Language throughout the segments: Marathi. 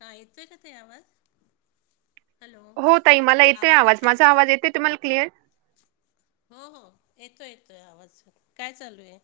हा. येतोय का ताई आवाज. हॅलो हो ताई मला येतोय आवाज, येतो आहे माझा का आवाज येतय तुम्हाला क्लिअर. हो हो येतोय येतोय, आवाज काय चालू ये.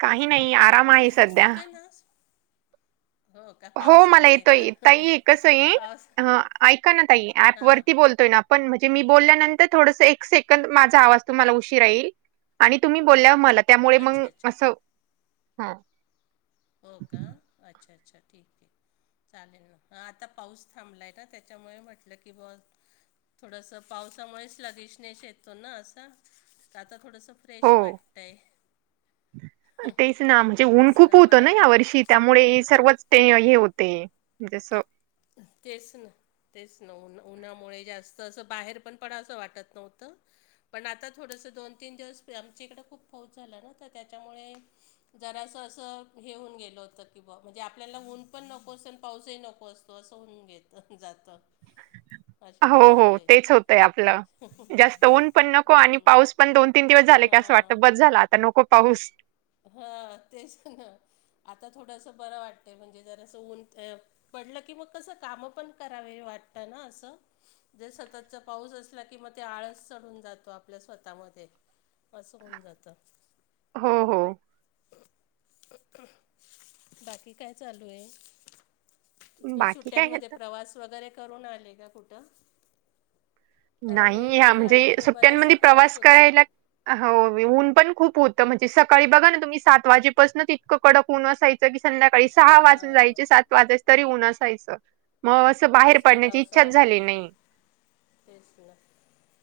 काही नाही हॅलो आराम आहे सध्या. येतोय ना, हो. का हो मला पावसामुळे का येतोय ताई कसं आहे, पावस ऐका ना ताई ऍप हां वरती बोलतोय ना. पण म्हणजे, मी बोलल्यानंतर थोडस एक सेकंद माझा आवाज तुम्हाला उशिरा येईल. आणि तुम्ही बोलल्या मला, त्यामुळे मग अच्छा अच्छा असं हं. हो का, अच्छा अच्छा ठीक ये. चालेल ना, हं.. आता पाऊस थांबलाय ना, त्याच्यामुळे म्हटलं की बाबा. थोडंसं पावसामुळेच लगेश नश येतो ना, असं आता थोडंसं. फ्रेश हो. वाटतंय, तेच ना. होत मला ना या तर वर्षी त्यामुळे, सर्वच ते हे होते जसं. तेच ना. तेच न ऊन उन्हामुळे जास्त, असं बाहेर पण पडावसं वाटत नव्हतं. पण आता थोडंसं, दोन तीन दिवस आमच्या इकडं खूप पाऊस झालं ना तर त्यांच्यामुळं. जरास असं हे होऊन गेल होत की ब म्हणजे, आपल्याला ऊन पण नको असत आणि पाऊसही नको असतो. तसं होवून, घेत जातं. अशी हो हो गोष्ट आहे. तेच होतंय आपलं, जास्त ऊन पण नको आणि हम्म पाऊस. पण दोन तीन दिवस झाले का असं, हां वाटतं बस झाला आता नको पाऊस. हा तेच ना आता थोडंसं बरं वाटतय, म्हणजे जरा असं ऊन ते. पडलं की मग कसं, काम पण करावे वाटतं ना असं. जर सततचा पाऊस चालू असलं की, मग ते आळस चढून जातो आपल्या स्वतःमध्ये. असं होऊन जातं. हो हो. बाकी कायं, चालू ये. तेच बाकी काय सुट्ट्यांनमध्ये आता प्रवास, वगैरे करून आले का कुठं. कारण नाही हया म्हणजे उन्हाळ्यामध्ये बराचसा सुट्यांमध्ये प्रवास होतो. करायला अ हो, ऊन पण खूप होतं म्हणजे सकाळी बघा ना तुम्ही सात वाजेपासन तितकं कडक ऊन असायचं. कधी संध्याकाळी सहा वाजून हां. जायचे, सात वाजायचे तरी उन असायचं. मग, असं बाहेर कुठंच पडण्याची निघावसं इच्छाच झाली वाटत नाही. तेच ना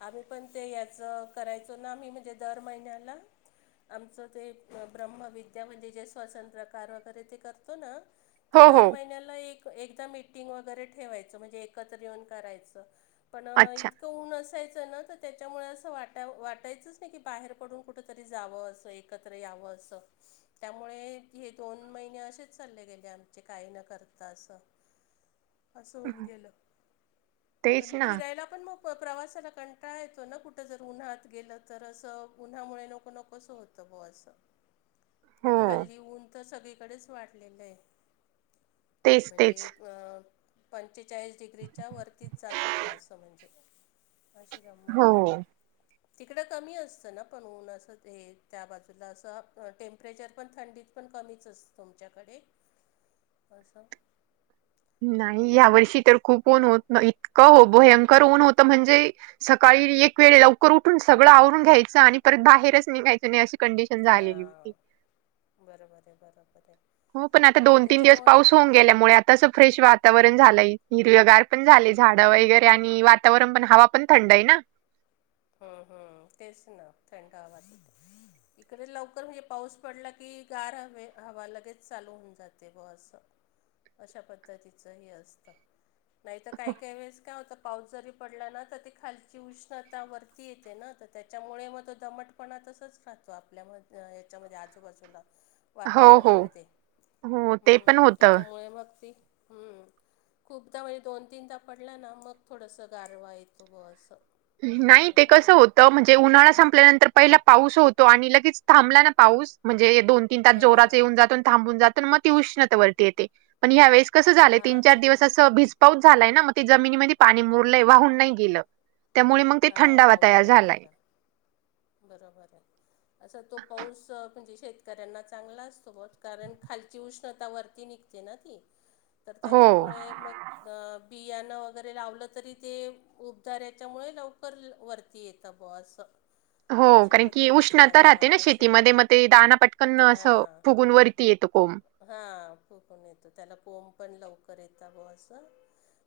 आम्ही पण, ते याचं करायचो ना आम्ही म्हणजे दर महिन्याला. आमचं ते ब्रह्मविद्या म्हणजे, जे स्वतंत्रकार वगैरे ते करतो ना, तर हो हो दर महिन्याला एक एकदा मिीटिंग वगैरे, ठेवायचं म्हणजे एकत्र येऊन करायचं. पणं अच्छा इत क ऊन असायचं ना, तर त्याच्यामुळे असं वाटाव वाटायचंच नाही की बाहेर पडून कुठंतरी जावं असं एक. एकत्र यावं असं. त्यामुळे हे दोन महिने असेच चालले गेले आमचे काही न करता असं. असं होऊन गेलं, तेच पण ना फिरायला पण मग प्रवासाला कंटाळा येतो ना, कुठं जर उन्हात गेलं तर असं उन्हामुळे नको नकोसं होतं. समूह असत. हो आणि हल्ली ऊनतर सगळीकडेच वाढलेलं आहे. तेच म्हणजे तेच एक पंचेचाळीस डिग्रीच्या वरतीच जात होतं असं म्हणजे. अशी गंमत हो आहे. तिकडं कमी असतंना पण ऊन असं ते, त्या बाजूला असं टेम्परेचर पण थंडीत पण कमीच असं तुमच्याकडे. असं नाही या वर्षी तर खूप ऊन होतं, इतकं हो भयंकर ऊन होतं म्हणजे सकाळी एक वेळे लवकर उठून सगळं आवरून घ्यायचं आणि परत बाहेरच निघायचं नाही अशी कंडिशन झालेली होती. हां, बरोबर हाय बरोबर हाय. हो पण आता दोन तीन दिवस पाऊस होऊन गेल्यामुळे आ तस फ्रेश वातावरण झालंय. हिरवेगार पण झालेय, झाडं वगैरे आणि वातावरण पण हवा पण थंड आहे ना. हम्म हम्म तेच ना ठणका भासवतो. इकडे लवकर म्हणजे पाऊस पडला की, गार हवे हवा लगेच चालू होऊन जाते ब असं. अशा पद्धतीचंही हे असतं. नाहीतर काय काय वेळेस काय होतं, पाऊस जरी पडला ना तर ती खालची उष्ण ता वरती येते ना, तर त्याच्यामुळे मग तो दमटपणा तसंच राहतो आपल्यामध ये च्यामध्ये आजूबाजूला हो हो वातावरणामध्ये, हो ते पण हम्म होतं त्याच्यामुळे मग ते हम्म खूपदा म्हणजे दोन तीनदा पडला ना, मग थोडंसं गारवा येतो ब असं. नाही ते असं कसं तर होतं. म्हणजे उन्हाळा संपल्यानंतर पहिला पाऊस होतो आणि लगेच थांबला ना पाऊस, म्हणजे दोन तीन तास जोरात हां येऊन जातो आणि थांबून जातो तर मग ती उष्णता वरती येते. पण यावेळेस कसं झालंय हां तीनचार तेच ना दिवस असं भिज पाऊस झालाय ना, मग ते जमिनीमध्ये पाणी मुरलंय वाहून नाही गेलं. त्यामुळे मग ते हां थंडावा वाहून तयार नाही झालाय. गेला. बरोबर आहे, असं तो पाऊस म्हणजे शेतकऱ्यांना चांगला असतो बट, कारण खालची उष्णता वरती निघते ना ती. तर हो त्याच्यामुळे मग बियाणं वगैरे लावलं तरी ते उबदार याच्यामुळे लवकर वरती येतं ब असं. हो अशा कारण की पद्धतीचं उष्णता राहते ना वातावरण असं शेतीमध्ये. मग ते दाना पटकन असं फुगून वरती येतं कोंब. हा फुगून येतो, त्याला कोंबपण लवकर येतं बुवा असं.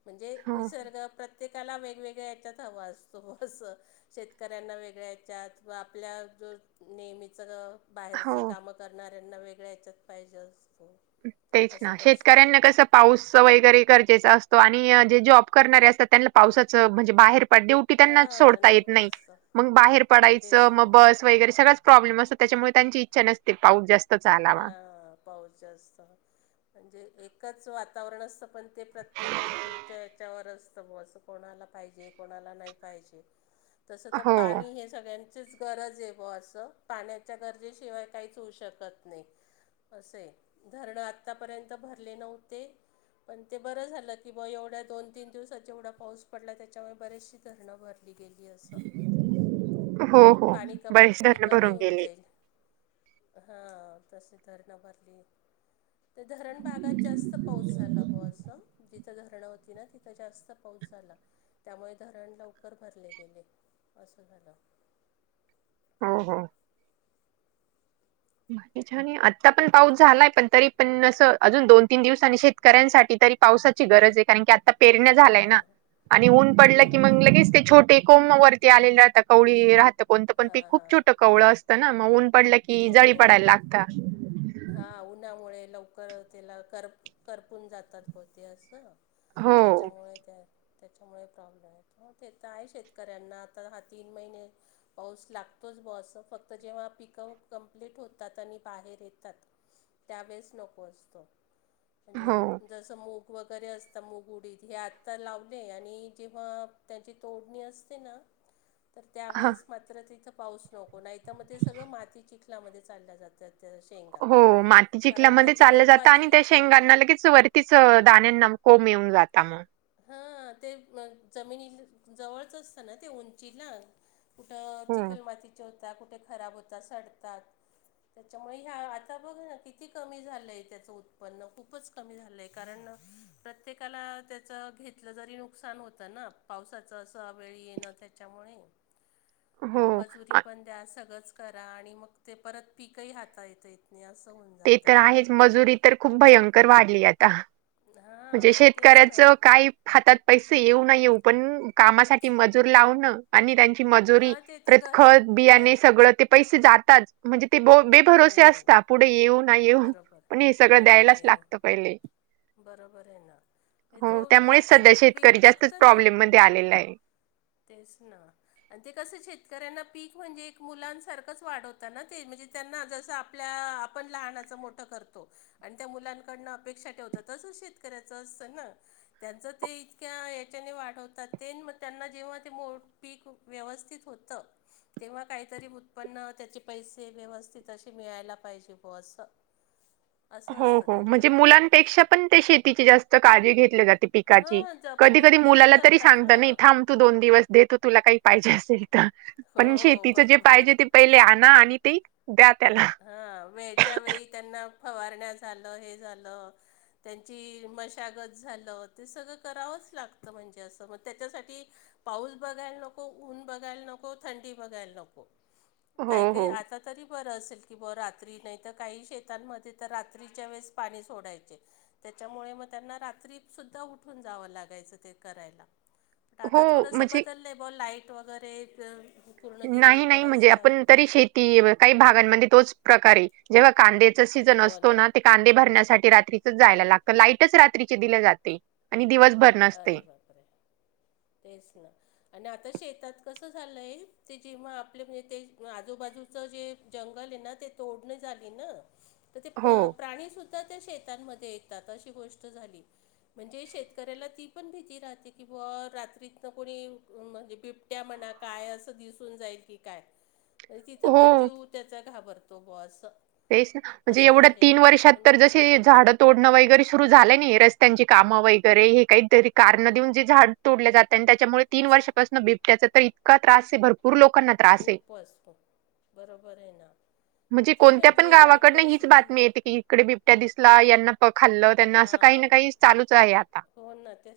म्हणजे हो, निसर्ग प्र त्येकाला वेगवेगळ्या याच्यात हवां असतो असं, शेतकऱ्यांना वेगळ्या याच्यात म आपल्या जो नेहमीचं बाहेरचं हो. कामं करणाऱ्यांना वेगळ्या हेच्यात पाहिजे असतो. तेच अशी ना. गोष्ट आहे शेतकऱ्यांना कसं पाऊस वगैरे गरजेचा असतो आणि जे जॉब करणारे असतात त्यांला पावसाचं म्हणजे बाहेर पड ड्युटी त्यांना हां सोडता येत नको नाही असतं मग बाहेर पडायचं तेच मग ना बस वगैरे सगळच प्रॉब्लेम असतं त्याच्यामुळे त्यांची इच्छा नसते पाऊस जास् हा पाऊस जास्त म्हणजे एकच वातावरण असतं पण ते प्रत्येक व्यक्तीच्या याच्यावर असतं ब असं. कोणाला पाहिजे कोणाला नाही पाहिजे तसं तर हो, पाणी हे सगळ्यांचीच गरज आहे ब असं पाण्याच्या गरजेशिवाय काहीच होऊ शकत नाही असंय धरण्या आतापर्यंत भरले नव्हते पण ते बरं झालं की ब एवढ्या दोन-तीन दिवसाच जेवढा पाऊस पडला त्याच्यामुळे बरेचशी धरणं भर लिगेली असं हो, हो. पाणी कपात बरेच थोडी धरणं कमी भरून होऊन गेले. जाईल. हा तशी धरणं भरली. ते धरण भागात जास्त, पाऊस झाला बुवा असं. तिथ धरणं होती ना तिथं जास्त पाऊस झाला, त्यामुळे धरण लवकर भरले गेले. असं झाला. हो हो. [inaudible] छान ये आत्ता पण पाऊस झालाय पण तरी पण असं अजून दोन-तीन दिवसानी शेतकऱ्यांसाठी तरी पावसाची गरज आहे कारण की आता पेरण्या झालाय ना हां आणि ऊन पडलं की मंग बरोबर आहे लगेच ते छोटे कोंमं वरती आलेली राहतं कवळी राहतं कोणतं पण पिक हां खूप हां छोटं कवळं असतं ना म ऊन पडलं की जळी पडायला लागता. हा उन्हामुळे लवकर त्याला कर करपून जातात बहुते असं. हो त्याच्यामुळे त्या त्याच्यामुळे प्रॉब्लेम येतो तेथे, आहे शेतकऱ्यांना आता हा तीन महिने. पाऊस लागतोच बो असं फक्त जेव्हा पिकं कम्प्लीट होतात आणि बाहेर ये तात त्यावेळेस नको असतो हो म्हणजे जसं मूग वगैरे असतं मुग उडीद हे आता लावले आणि जेव्हा त्याची तोडणी असते ना तर ह त्यावेेळेस मात्र तिथं पाऊस नको नाही तर ते सगळं माती चिखलामध्ये चाललं जात्यात त्या शेंगा हो माती कारण चिखल्यामध्ये त्यांच्या चाललं जातं आणि रोपाची त्या शेंगांना ला लगेच च वरतीच दाण्यांना कोम येऊन जाता म. हा ते म जमिनी जवळच असतना ते उंचीला कुठं हो चिखलमातीचे त्या कुठे खराब होता सडतात. त्याच्यामुळे ह्या आता बघ ना किती कमी झालंय त्याच उत्पन्न खूपच तमी झालेय ककारण प्रत्येकाला ते च घेतलं जरी नुकसान होतं ना पावसाचं असं वेळ येणं त्याच्यामुळे. हो आणि मजुरी अ, पण द्या सगळंच करा, आणि मग ते परत पीकही हाताळता येत नाही असं होन. ते तर आहेच मजुरी तर खूप भयंकर वाढली आता. म्हणजे हां तेच शेतकऱ्याच ना काही. हातात पैसे येऊ न येऊ पण कामासाठी मजूर लावनं आणि त्यांची मजुरी हां ते तर प्रत गरज खत गर बियाणे, सगळं ते पैसे जातात. म्हणजे ते बो बे हो भरोसे असतात पुढे येऊ नाही येऊ बरोबर पण हे सगळं येऊ ना द्यायलाच येऊ लागतं पहिले. बरोबर आहे ना. हे तो हो त्यामुळेच हातात सध्या पीक शेतकरी जास्तच पघतं ना प्रॉब्लेम मध्ये आलेला आहे तेच ना. आणि ते कसं शेतकऱ्यांना पीक म्हणजे एक मुलांसारखंच वाढवता ना ते म्हणजे त्यांना जसं आपल्या आपण लहानाचा मोठं करतो आणि त्या मुलांकडनं अपेक्षा ठेवतं तसच शेतकऱ्याच असतं ना. त्यांच ते इतक्या हेच्याने वाढवतात ते, म त्यांना जेव्हा ते मो पीक व्यवस्थित होतं. तेव्हा काहीतरी उत्पन्न त्याचे, पैसे व्यवस्थित असे मिळायला पाहिजे बुवा असं. असं हो असतं हो त्यांचं म्हणजे पण मुलांपेक्षा पण ते शेतीची जास्त काळजी घेतलं जाते. पिकाची हां कधी-कधी जपणूक किती मुलाला तरी करतात सांगता ना नाही थांब तो दोन दिवस देतो तुला काही पाहिजे असेल. तर हो पण हो शेतीच जे बरोबर आहे पाहिजे ते, पहिले आणा आणि ते ही द्या त्याला. हा म हेच्या वेळी त्यांना फवारण्या झालं हे झालं त्यांची मशागत झालं ते सगळं, करावंच लागतं म्हणजे असं मग तेच्यासाठी. पाऊस बघायला नको, ऊन बघायला नको थंडी बघायला नको. काही हो, काही हो. आता, तरी बरं असेल. की ब रात्री नाही तर काही शेतांमध्ये तर रात्रीच्या वेळेस पाणी सोडायचे. त्याच्यामुळे मग त्यांना रात्रीत‌, सुद्धा उठून जावं लागायचं ते करायला. हो, आता थोडंसं म्हणजे बदललंय ब लाईट वगैरे, पूर्ण नाही दिवसभर नाही, म्हणजे असतात आपण तरी शेती काही भागांमध्ये तोच, प्रकारे जेव्हा कांद्याचा सीजन असतो ना. कांदे भरण्यासाठी रात्रीच जायला लागतं लाईटच रात्रीचे दिले जाते आणि दिवसभर नसते. अरे बापरे, तेच ना. आणि आता शेतात कसं झालंय ते, जेव्हा आपले म्हणजे ते आजूबाजू जे जंगल आहे ना ते, तोडण झाली ना. तर ते प हो, प्राणीसुद्धा त्या शेतांमध्ये येतात, अशी गोष्ट झाली म्हणजे शेत करायला ती पण भीती राहते, की बुवा रात्रीतन कोणी म्हणजे बिबट्या म्हना. काय असं दिसून जाईल की काय म्हणे तिथं पण हो. जीव त्याचा, घाबरतो बुवा असं. तेच ना म्हणजे असं एवढं तीन झालेलं आहे वर्षात म्हणजे तर ज ते झाडं तोडणं वगैरे सुरु झालंय नाहीये रस्त्यांची कामं वगैरे हे काहीतरी कारणं देऊन जे झाड तोडल्या जातात आणि त्याच्यामुळे, तीन वर्षापासून बिबट्याच तर इतका त्रास हे भरपू भरपूर‌ लोकांना त्रास आहे. खूपच खूप बरोबर आहे ना म्हणजे, किती कोणत्या पण म्हणजे वाईट गावाकडनं हीच परिस्थिती बातमी येते की, इकडे बिबट्या दिसला यांना, प खाल्लं त्यांना असं काही ना काही चालूच आहे आता. होना तर.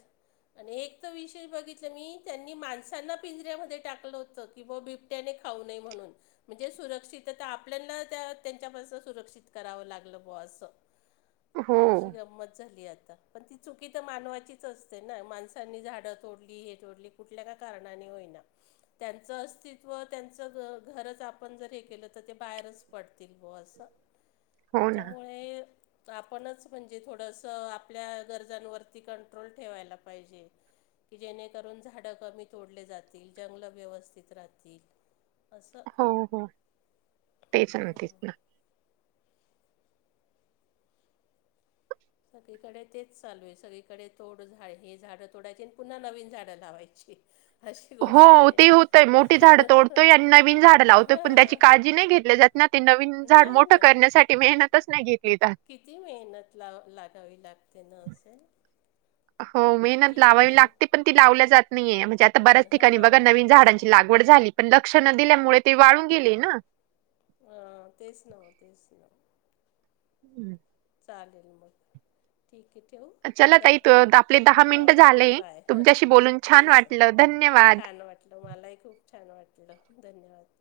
आणि एक तर विषय बघितलं मी, त्यांनी माणसांना पिंजऱ्यामध्ये टाकलं होतं की बो बिब त्याने खाऊ नये म्हणून म्हणजे सुरक्षितता त्या आपल्यांना त्या त्यांच्यापास सुरक्षित करावे लागलं बुवा असं, हो, अशी गंमत झाली आता पण तिथं. चुकी तर मानवाचीच असते ना, माणसांनी झाडं तोडली हे तोडली कुठल्या का कारणाने होईना. त्यांचं अस्तित्व त्यांचं घरच, आपण जर हे केलं तर ते बाहेरच पडतील बुवा असं. हो ना. तेच्यामुळे आपणच म्हणजे, थोडंसं आपल्या गर वजन वरती कंट्रोल ठेवायला पाहिजे. की जेणेकरून झाडं कमी तोडले जातील, जंगले व्यवस्थित राहतील. असं हो, हो. तेच हो. ना, तेच ना. सगळीकडे तेच चालू आहे सगळीकडे तोड झा हे झाडं तोडायची आणि पुन्हा नवीन झाडं लावायची. अशी हो गोष्ट आहे ते होतंय मोठी झाड तोडतोय आणि, नवीन झाड लावतोय पण त्याची हां काळजी नाही घेतली जातं. ना ते नवीन झाड नाही मोठं ना करण्यासाठी, मेहनतच नाही घेतली जातं. किती मेहनत लाव लागावी लागते न असेल. हो मेहनत ठीक लावावी आहे लागते पण ती लावली जात नाहीये, म्हणजे आता बऱ्याच ठिकाणी बघा हां नवीन तेच ना. झाडांची लाग वड झाली पण लक्ष न, दिल्यामुळे ते वाळून गेले ना. अं.. तेच न तेच न. हम्म. चालेल मग. ठीक आहे ठेवू, चला ताई करते मी त- आपले दहा मिनिट हां झाले बाय हां. तुमच्याशी बोलून छान तेच वाटलं धन्यवाद. छान वाटलं मलाही खूप छान वाटलं धन्यवाद